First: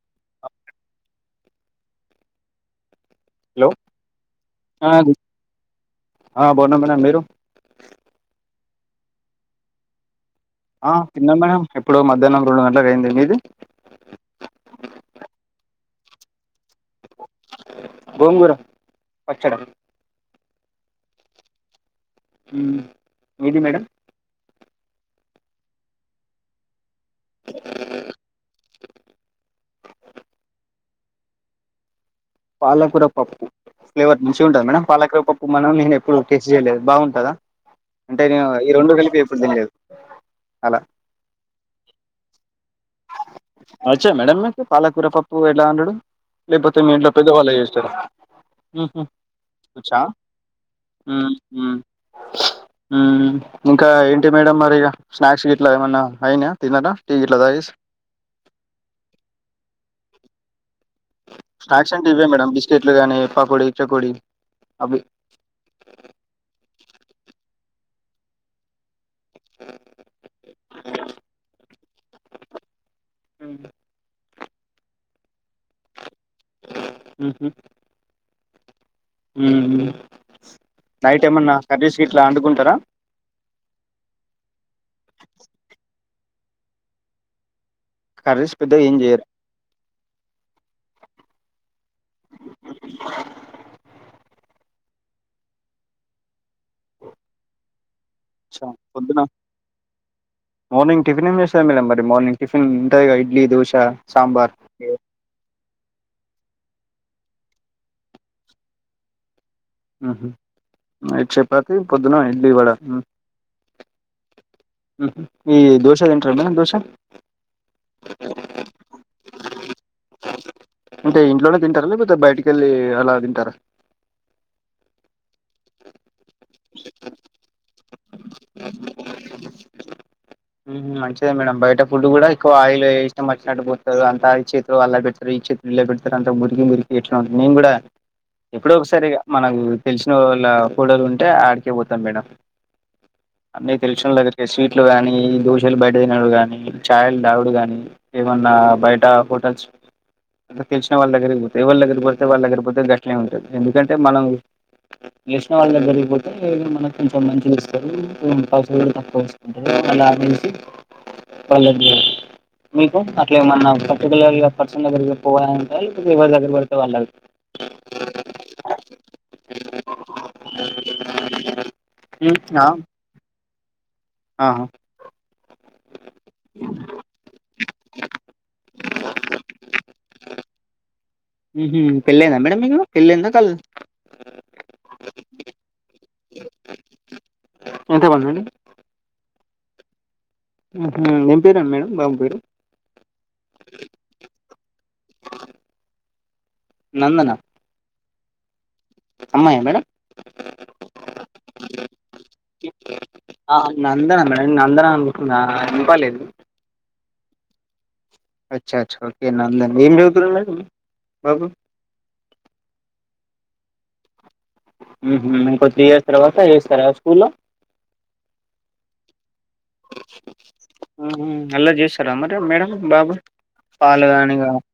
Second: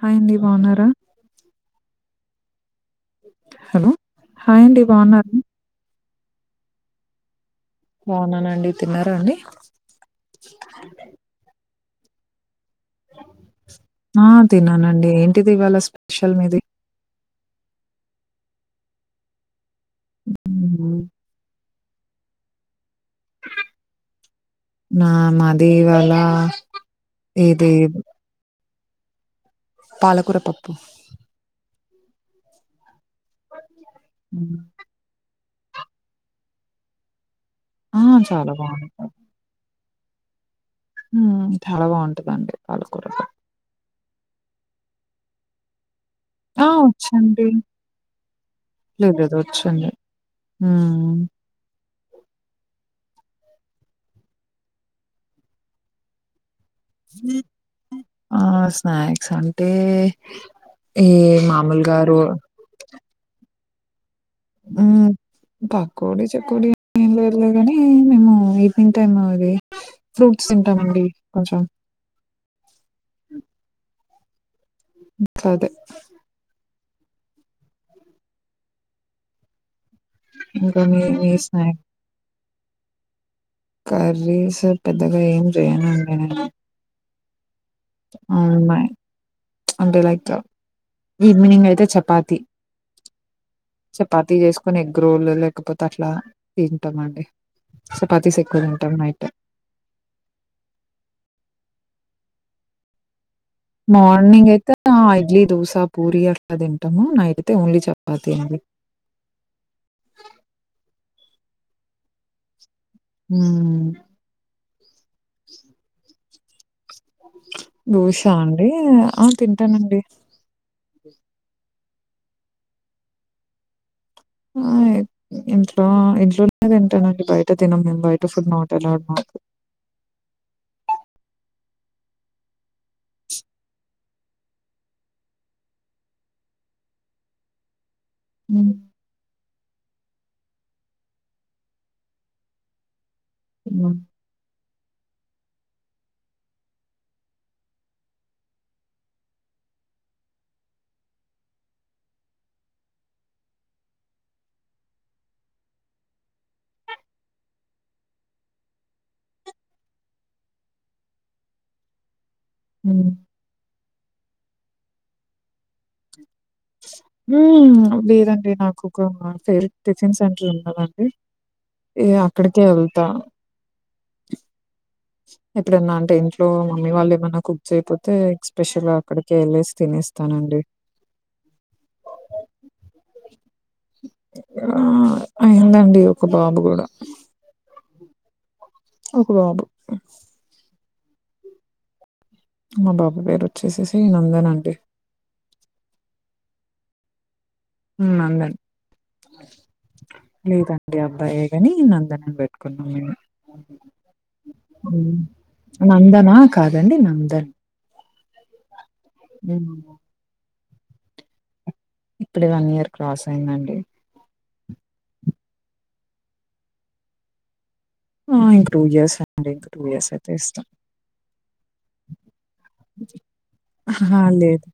Hi అండి బాగున్నారా hello హాయండి ఆ బోన్నర ఆ బాన్నా మేడం మీరు బోన్నానండి తిన్నారండి ఆ తిన్నాం మేడం ఎప్పుడో మధ్యాహ్నం రెండు గంటలకు అయింది మీది ఆ తిన్నానండి ఏంటిది ఇవాళ స్పెషల్ మీది గోంగూర పచ్చడ హ్మ్. హ్మ్ మీది మేడం నా మాది ఇవళ ఇది పాలకూర పప్పు పాలకూర పప్పు ఫ్లేవర్ హ్మ్. మంచుంటద మేడం పాలకూర పప్పు ఇప్పుడు మనం నేను ఎప్పుడు టెస్ట్ చేయలేదు బాగుంటదా ఆ! అంటే నేను చాలా ఈ రెండు కలిపి ఎప్పుడు తినలేదు అలా ఉమ్మ్ చాలా బాగుంటదండి పాలకూర పప్పు వచ్చా మేడం మీకు పాలకూర పప్పు ఎట్లా వండుడు ఆ వచ్చు పాలయేసుడా ఉహ్ వచ్చండి. వచ్చా హ్మ్ హ్మ్ ఉహ్ ఇంకా ఏంటి మేడం మరి ఇగ స్నాక్స్ గిట్లా ఏమన్నా అయ్నాయా ఆ స్నాక్స్ అంటే ఈ స్నాక్స్ మామూలుగా అంటే రో ఇవే మేడం బిస్కెట్లు గానీ పకోడి చెకోడి ఉమ్ పక్కోడి చెక్కడి ఏంలేదులే కాని మేము ఈవినింగ్ టైం ఆవి ఫ్రూట్స్ తింటామండి కొంచెం హ్మ్ కాదే ఉహు ఉహ్ ఇంకా మీ మీ నైటేమన్నా స్నాక్ కర్వీస్ గిట్లా అండుకుంటారా కర్రీస్ పెద్దగా ఏం జేయనునండి నేను ఆ కర్రీస్ పెద్దగా ఏం చేయరు అంటే లైక్ ఈవ్నింగ్ అయితే చెపా చెపాతి చెపాతి తీసేసుకొని ఎగ్ రోల్ లేకపోతే అట్లా తింటామండి చపాతీస్ ఎక్కువ అచ్చా తింటాం పొద్దున నైట్ మార్నింగ్ టిఫినేం చేశారు మేడం మరి మార్నింగ్ టిఫన్ ఉంటాయిగా మార్నింగ్ అయితే ఇడ్లీ దోసా పూరి అ తింటాము నైట్తై ఓన్లీ చపాతి అండి నేట్ చపాతి పొద్దున ఇడ్లీ వడ హ్మ్ ఉహ్ ఈ దోశ తిట్టారా మేడం దోశ దోశ అండి ఆ తింటానండి అంటే ఇంట్లోనే తింటారా లేకపోతే బయటికెళ్ళి అలా తింటారా ఆ ఇంట్లో ఇంట్లోనే తింటానండి బయట తినం మేము బయట ఔటర్ ఫుడ్ నాట్ అల్లవడ్ మాకు ఉమ్ మంచిదే మేడం బయట ఫుడ్ కూడా ఎక్కువ ఆయిల్ ఇష్టం వచ్చినట్టు పోతది అం. ఈ చేతు అలా పెడతారు ఈ చేతు ఇలా పెడతారు అంత ముర్కి ముర్కి ఎట్లాంది నేను కూడా. హ్మ్ ఎప్పుడో ఒక్సారి మనకు తెలిసిన వాళ్ళ హోటలుంటే ఆడికే పోతాం మేడం. అన్నీ హ్మ్. తెల్షినోల్లా స్వీట్లు కాని. ఈ దోశలు బయట తినడు గాని చాయలు తాగుడు గాని ఏమన్నా బయట హోటల్స్. అ తెల్సిన వాళ్ళ దగ్గరికి పోతే ఎవర్ దగ్గరికి పోతే వాళ్ళ దగ్గరికితే పోతే గట్లేనే ఉంటంది ఎందుకంటే మనం తెల్సిన వాళ్ళ దగ్గర పోతే మనకు కొంచెం మంచిగా ఇస్తారు పైసల్ కూడా తక్కువ్ తీస్కుంటారు వాళ్ళ అండిచి వాళ్ళకు మీకు హ్మ్. అట్లా ఏమన్నా ఒక పర్సనల్ దగ్గర్కి పోవాలాంటే ఇప్పుడ్ ఎవర్ దగ్గర్ పడితే వాళ్ళది ఊమ్ లేదండి నాకు ఒక ఫేవరేట్ టిఫిన్ సెంటర్ ఉన్నదండి నేను అక్కడికే ఏళ్తా. ఆహ్. ఎప్పుడన్నా అంటే ఇంట్లో మమ్మీ వాళ్ళు ఏమన్నా కుక్ చేయ్పోతే. స్పెషల్ గా అక్కడికే ఏల్లెసి తినేస్తానండి. ఉమ్ పెళ్లయిందా మేడం మీకు పెళ్లయిందా కాలేదా. ఆహ్ అయిందండి ఒక బాబు కూడా. ఇంతే వాళ్ళు చూడండి. ఒక బాబు ఉమ్. ఉమ్ ఏం పేరు మేడం బాబు పేరు. మా బాబు పేరు ఒచ్చేసేసి నందన్ అండి. నందనా. ఉమ్ నందన్. అమ్మాయా మేడం లేదండి అబ్బాయే కాని నందన్ అని పెట్ట్కున్నాం మేము. ఆ నందన మేడం నందన ఉమ్ అనుకుంటున్నా వినపలేదు నందనా కాదండి నందన్. అచ్చా అచ్చ ఓకే హ్మ్. నందన్ ఏం చదువుతున్నాడు మేడం బాబు. ఇప్పుడే వన్ ఇయర్ క్రాస్ అయిందండి. ఉమ్ ఇంక త్రీ ఇయర్స్ తర్వాత ఏస్తారా స్కూల్లా. ఆహ్ ఇంకా టూ ఇయర్సా. ఆహ్ అల్లరి చేస్తాడా మరి మేడం బాబు. పాలు ఆహ్ గాని ఇగ లేదు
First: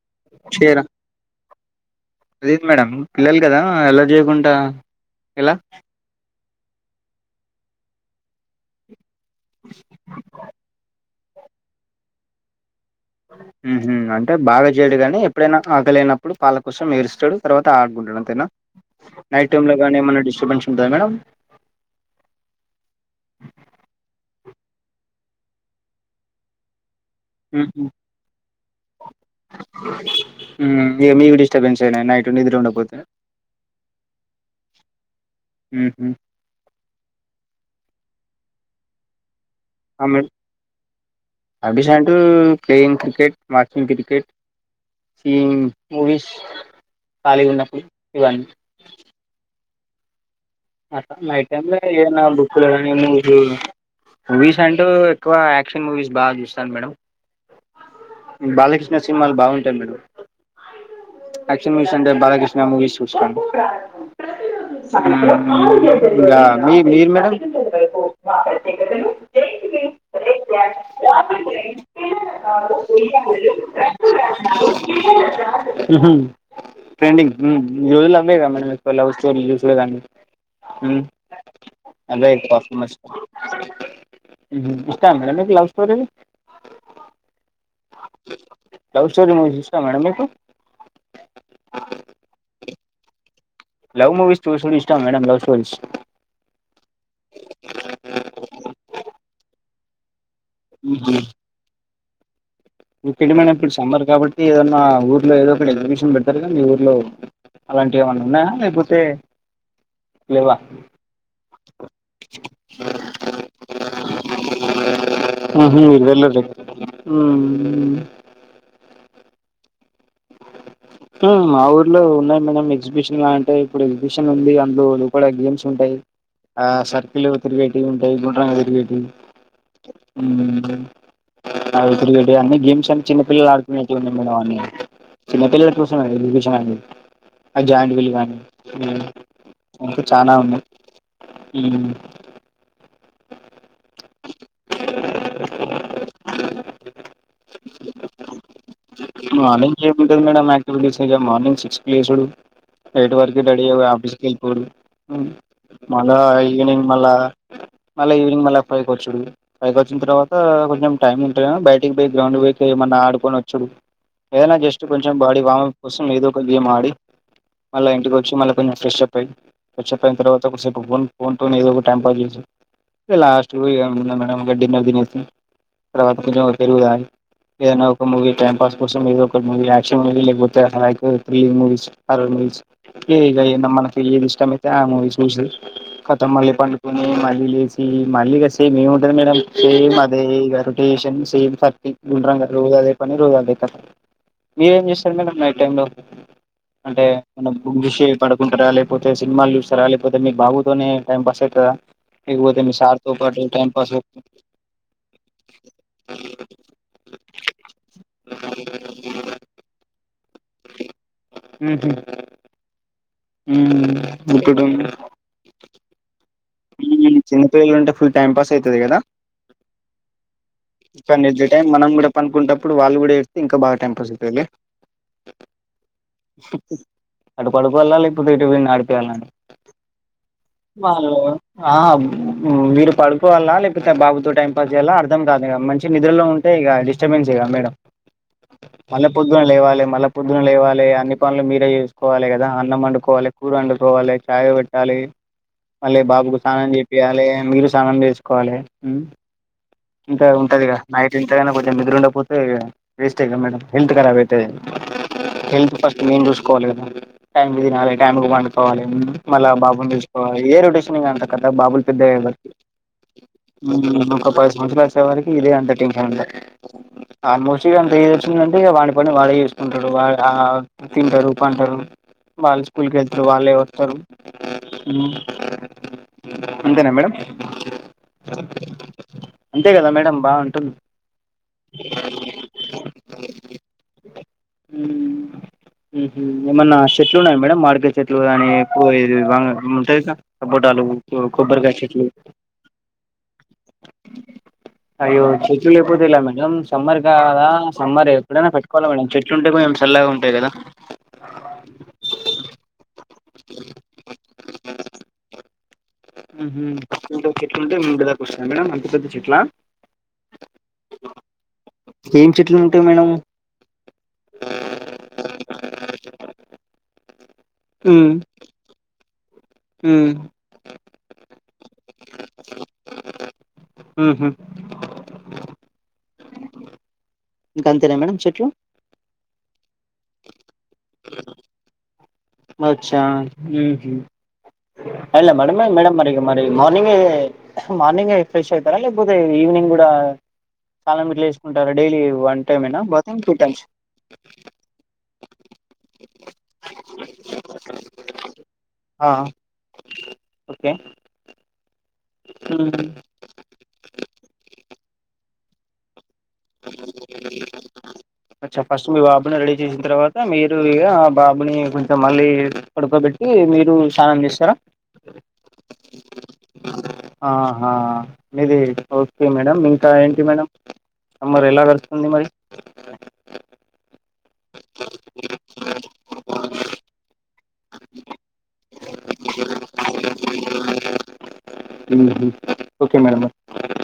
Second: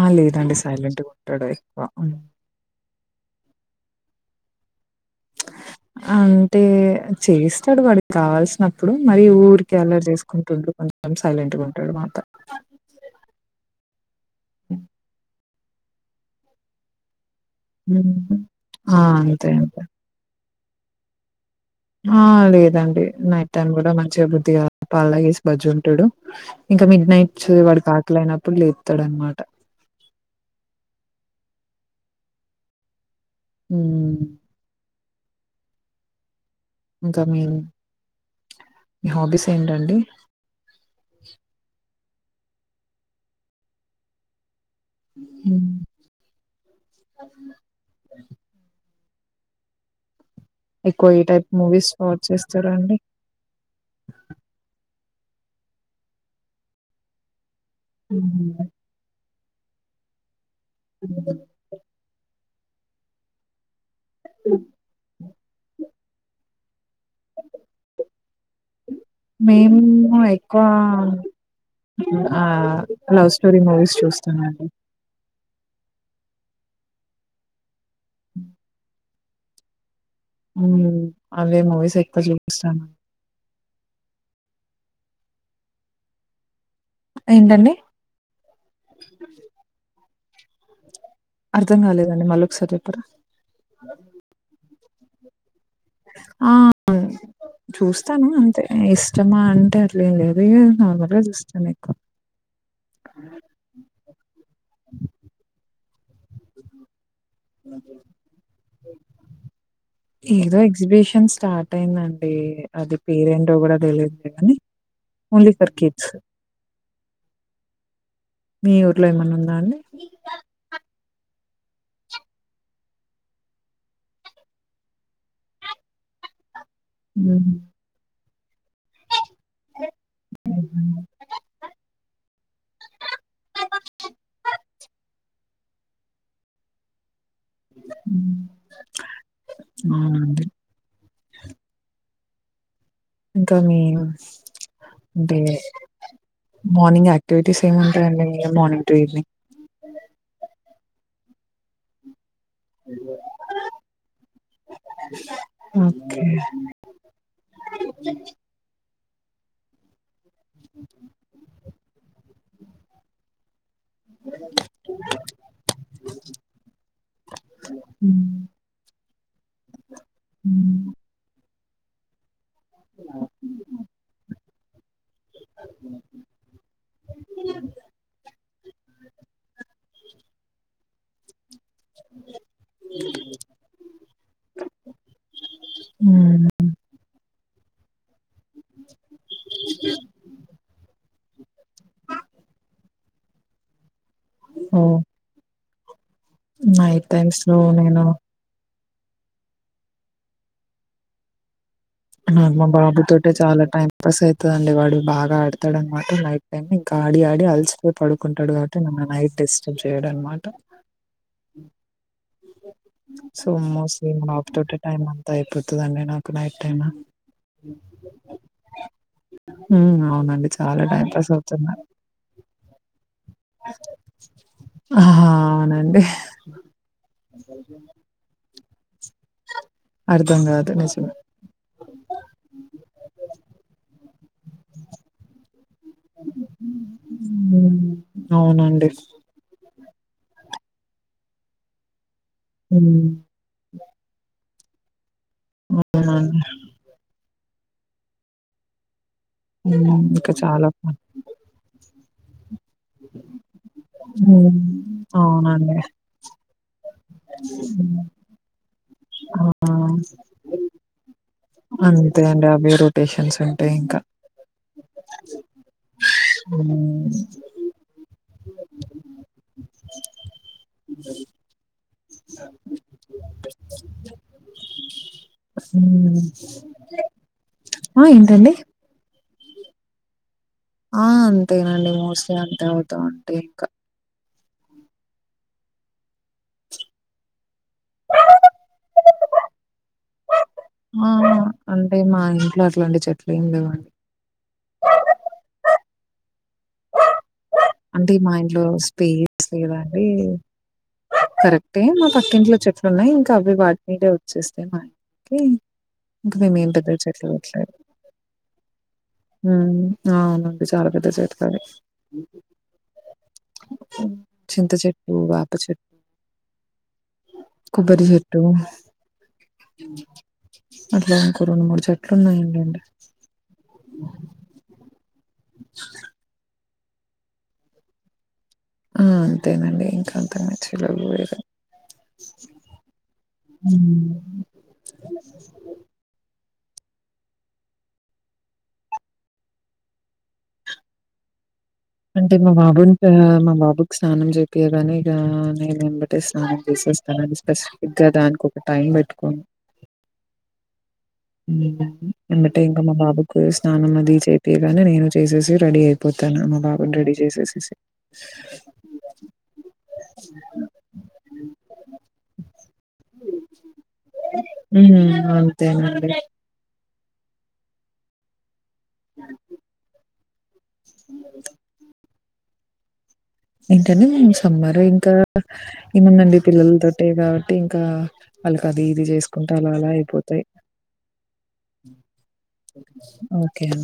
ఆహ్ లేదండి చేయరా సైలెంట్గా ఉంటాడు. అదేంది మేడం పిల్లలు కదా అల్లరి చేయ్కుండా ఎలా. అంటే చేస్తాడు వాడికి కావాల్సినప్పుడు మరి ఊరికే అల్లరి చేస్కుంటు ఉండుకుండ. సైలెంట్గా ఉంటాడాన్మాట. ఉహు అంటే బాగా చేయ్డు గాని ఎప్పుడైనా ఆకలైనప్పుడు పాల కోసం ఏడుస్తాడు. తర్వాత ఆడ్కుంటాడు హ్మ్. అంతేనా ఆ! అంతే నైట్ టైం లో అంతే. కానీ ఏమన్నా డిస్టర్బెన్స్ ఉంటుందా మేడం. ఆహ్ లేదండి నైట్ టైం కూడా మంచిగా బుద్ధిగా పాల్తాగేసి బజ్జోంటాడు ఇంకా. మిడ్ నైట్స్ ఉహు వాడ్కి ఆక్కలైనప్పుడు లేప్తాడాన్మాట. టెన్షనే నైట్ నిద్ర ఉండక్పోతే. ఉమ్. ఊహు. ఇంకా మీ హబీస్. అమిల్ అభిషా. ఉమ్ ప్లేయింగ్ క్రికెట్ వాచింగ్ క్రికెట్. ఉమ్ హ్మ్. ముూవిస్ ఖాళీ గున్నప్పుడు ఇవన్నీ. ఎక్కువ ఏ టైప్ నైట్ టైం లో మూవీస్ ఏదైనా వాచ్ చేస్తారండి? [unintelligible] మూవీస్ అంటూ. ఎక్కువ యాక్షన్ మూవీస్ బాగ్ చూస్తాను మేడం హ్మ్. బాలకృష్ణ సినిమాలు బాగుంట. మేడం యాక్షన్ మూవీస్ అంటే బాలకృష్ణ మూవీస్ చూస్తాను. ఉమ్ ఇంకా మీర్ మీరు మేడం. మేము ఎక్కువ ఆ లవ్ స్టోరీ మూవీస్ చూస్తానండి ఉ హుమ్ ట్రేండింగ్ ఉమ్ ఈ రోజులో అవ్వే గా మనం ఎక్కువ లవ్ స్టోరీలు చూసేదాన్ని హ్మ్ ఊమ్ అవే మూవీస్ ఎక్కువ అదే టఫ్ చూస్తాను. మస్ట్ ఉ హుమ్ ఇష్టా మేడం మీక్ లవ్ స్టోరీలు ఏంటండి లవ్ స్టోరి మీక్ ఇష్టం మేడం మీకు అర్థం కాలేదండి మల్లోక్ససారి చెప్పరా. లవ్ మూవీస్ చుసుడు ఇష్టమా మేడం లవ్ స్టోరీస్. ఆహ్ చూస్తాను అంతే ఇష్టమా అంటే అట్లేం లేదు. ఉమ్ నార్మల్ ఉహు గా చూస్తాను ఎక్కువ. ఇంకేంటి మేడం ఇప్పుడు సమ్మర్ కాబట్టి ఏదన్నా ఊర్లో ఏదో ఒక ఎగ్జిబిషన్ పెడతారు కదా మీ ఊర్లో. అలాంటివి ఏమైనా ఉన్నాయా లేకపోతే. లేవా ఏదో ఎగ్జిబిషన్ స్టార్ట్ అయిందండి అది పేరేంటో కూడా తెలియదు లే గానీ ఆహా మీరు వెళ్లలేదా అవును మీ ఊర్లో ఏమన్నా ఉందా అండి ఉ ఆ ఊర్లో ఉన్నాయి మేడం ఎగ్జిబిషన్ లా అంటే ఇప్పుడు ఎగ్జిబిషన్ ఉంది అందులో నెంబర్ అఫ్ గేమ్స్ ఉంటయి ఆ సర్కిల్ల హ్మ్. తిరిగేటివి ఉంటయి గుండ్రంగ తి టివి ఉమ్ అవి తిరిగేటివి ఇగ అన్ని గేమ్స్ అన్ని చిన్నపిల్లలు ఆడుకునేటివి ఉన్నయి మేడం అన్ని చిన్నపిల్లలు కోసమే ఎగ్జిబిషన్ అన్ని అ జాయింట్ వీల్ కానీ హ్మ్. ఊ ఇంక చానా అవునండి ఉన్నాయి ఉమ్ ఇంకా మీరు అంటే మార్నింగ్ యాక్టివిటీస్ ఏమి ఉంటాయండి [unintelligible] మార్నింగ్ టు ఈవినింగ్? మార్నింగ్ ఏముంటది మేడం యాక్టివిటీస్ ఇగ మార్నింగ్ సిక్స్ కి లేసుడు ఎయిటు వరకు రెడీ అయి ఆఫీస్కి వెళ్ళిపోవుడు మళ ఓకే. ఈవ్నింగ్ మళ్ల మళ్ళ ఈవ్నింగ్ మల పొయ్ వచ్చుడు పైకి వచ్చిన తర్వాత కొంచెం టైమ్ ఉంటేనేమో బయటికి పోయి గ్రౌండ్ పోయి ఏమన్నా ఆడుకొని వచ్చుడు ఏదనా జస్ట్ కొంచెం బాడి వమప్ కోసం ఏదోక గేమాడి మళ్ళ ఇంటికి వచ్చి హ్మ్. మళ్ళ కొంచెం ఫ్రెష్ అప్ పొయ్ ఫ్రెష్ అప్ అయిన తర్వాత కొద్దీసేపు హ్మ్. ఫోన్ ఫోన్తోటి ఏదో ఒకటి టైం పాస్ చేసి ఇగ లాస్టుకు పోయి ఇగ ఏం లేద్ మేడం డిన్నర్ దినేసి తర్వాత కొంచం ఓ పెరుగు తాగి ఏదన్నా ఒక మూవీ టైం పాస్ కోసం ఏదో ఒక మూవీ యాక్షన్ మూవీలకు పోతే హకు త్రీ మూవీస్ హార్రర్ మూవీస్ ఏ ఇగ ఏందో మనకి ఏది ఇష్టమయితే ఆ మూవీ చూసి కతం హ్మ్. మళ్ళీ పండుకుని మ లేసి మళ్ళీ ఇగ సేమ్ ఏముంటది మేడం సేమ్ అదే ఇగా రొటేషన్స్ ఏం హప్పి గుండ్రంగా రోజు అదే పని రోజు అదే పని మీరేం ఓహ్! చేస్తారు మేడం నైట్ టైమ్ లో అంటే నైట్ టైమ్స్ ఏమన్నా లో బుక్ నేను జూసే పడుకుంటార లేే పోతే సినిమాలు చూస్తారా లేకపోతే మీ బాబుతోనే టైమ్ పాస్ అయితదా నాకు లేకపోతే మా మీ సార్ తో బాబుతోటే పాటు చాలా టైం పాస్ అయితందండి వాడు బాగా ఆడతడు అనమాట నైట్ టైమ్ ఇంకా ఆడి ఆడి అలిసిపోయి పడుకుంటాడు కాబటి నను నైట్ డిస్టర్బ్ చేయడనమాట ఉహు సో మోస్ట్లీ మా బాబుతోటె టైం అంతా అయిపోతదండి నాకు నైట్ టైమ్. ఉమ్ చిన్నపిల్లలు ఉంటే ఫుల్ టైం పాస్ అయితది కదా హ్మ్. అవునండి. చాలా టైం కాని పాస్ నిద్ర టైం అవుతుంది. మనం కూడా పనుకుంటప్పుడు వాళ్ళు కూడా ఏ ఇంకా బాగా టైం పాస్ ఐతదిలే ఆ! అవునండి. అటు పడుకోవళ్ల లేకపోతే ఇటు విడిని ఆడిపియాల్నా అని అర్థం కాదు నిజం ఆ ఉ మీరు పడుకోవాలా లేకపోతే బాబుతో టైం పాస్ చేయాలా అర్థం కాదు ఇగ మంచి నిద్రలో ఉంటే ఇగ డిస్టబెన్స్ ఏ గా మేడం హ్మ్. అవునండి. మల్ల పొద్దున్న లేవాలే మల్ల లెవాలి అన్ని పనులు మీరే చేసుకోవాలి గదా. అన్నం హ్మ్. వండుకోవాలి, కూర వండుకోవాలి, చాయ్ పెట్టాలి. హ్మ్ చేపియాలే మీరు స్నానం చేసుకోవాలే హ్మ్ హ్మ్. ఇంక ఇంకా చాలా ఉంటదిగ పన్ నైట్ ఎంతైన కొంచెం నిద్రవుండకపోతే ఇగ వెస్టే కదా మేడం హెల్త్ ఖరాబ్ అయితది హ్మ్. హెల్త్ అవునండి ఫస్ట్ మేము చూసుకోవాలి కదా టైమ్ తినాలి టైమ్ పండుకోవాలి ఆ మళ్ళా బాబుని చూసుకో ఇదే రొటేషన్ ఇంగ అంత కత బాబు పెద్ద గయే అంతే అండి వరకు అవే రొటేషన్స్ ఉంటాయి ఊ ఇంకా ఒక పది సంవత్సరాలు వచ్చే వరకి ఇదే అంత టెన్షన్ ఉంటది హ్మ్. ఆల్మోస్ట్ ఇగ అంత ఏ వచ్చిదంటే ఇగ పని వాడేచేసుకుంట టరు వాళ్ ఆ తింటరు పంటరు వాళ్ళు స్కూల్ కేళ్తారు వాళ్ళే వతరు ఊ ఊ ఆ ఏంటండి అంతే కదా మేడమ్ బాగుం ఆ అంతేనండి మోస్ట్లీ అంతే అవుతాం అంటే ఇంక హ్మ్ ఏమన్న చెట్లు ఉన్నాయ మేడం మాడికాయ చెట్లు గాని ఎక్కువ ఉంటయి గా సపోటాలు ఆ కొబ్బరికాయ అంటే చెట్లు మా ఇంట్లో అట్లాంటి చెట్లు ఏం లేవండి అయ్యో చెట్లు [unintelligible] మేడం సమ్మర్ కాద సమ్మర్ అంటే మా ఎప్పుడైన ఇంట్లో పెట్టుకోవాలే మేడం స్పేస్ చెట్టుంటే కొంచెం లేదండి సల్లగ్ ఉంటది కదా కరెక్టే మా పక్కింట్లో చెట్లు ఉన్నాయి ఇంకా అవి వాటి మీదే వచ్చేస్తే మా ఇంక మేం పెద్దగ ఇంట్లో చెట్లు ఎట్లేదు ఉంటే మీ ఇంటి దాకా వస్తాయా మేడం అంత పెద్ద చెట్లా హ్మ్ అవునండి చాలా పెద్ద చెట్లే ఏం చెట్లు ఉంటాయి మేడం చింత చెట్టు వ్యాప చెట్ కొబ్బరి ఉమ్, చెట్టు ఉమ్, అట్లా ఇంక రెండు మూడు చెట్లు వున్నాయండి ఉహు. ఇంక అంతేనా మేడం చెట్లు హ్మ్ అంతేనండి ఇంక అంతకు మించి లెవ్వు ఇగ ఆచ్చ ఉహ్మ్ హ్మ్. ఎలా మేడ మేడం మరి మార్నింగే మార్నింగ్ ఫ్రెష్ అవుతర లేకపోతే ఈవినింగ్ గూడ స్నానం గర్ల్స్ అంటే మా బాబుని మా టైమ్స్ బాబుకి స్నానం చెపియాగానే ఇగా నేను ఎంబటే స్నానం చేసేస్త స్పెసిఫిక్ గ దానికి ఒక టైం ఆ పెట్టుకోన్ ఓకే హ్మ్ ఎమ్మట్టే ఇంకా మా బాబుకు స్నానం అది చేపియగానే నేను చేసేసి రెడీ అయి మా బాబును రెడీ చేసేసిసి అచ్చా ఫస్ట్ మీ బాబుని రెడీ చేసిన తర్వాత మీరు ఇ ఆ బాబుని కొంచెం మళ్ళీ పడుకోబెట్టి ట్టి మీరు స్నానం చేస్తర హ్మ్ అంతేనండి ఆహా మీది ఒకే మేడం ఇంక ఏంటి మేడం మరి ఎలా గడుస్తుంది మరి ఏంటనే సమ్మర్ ఇంకా ఏముందండి పిల్లలతోటె ఇగ అంటే ఇంకా వాళ్ళకి అది ఇది చేసుకుంట అలా అలా అయిపోతయి ఉహ్మ్ ఒకే మేడం ఓకే అండి.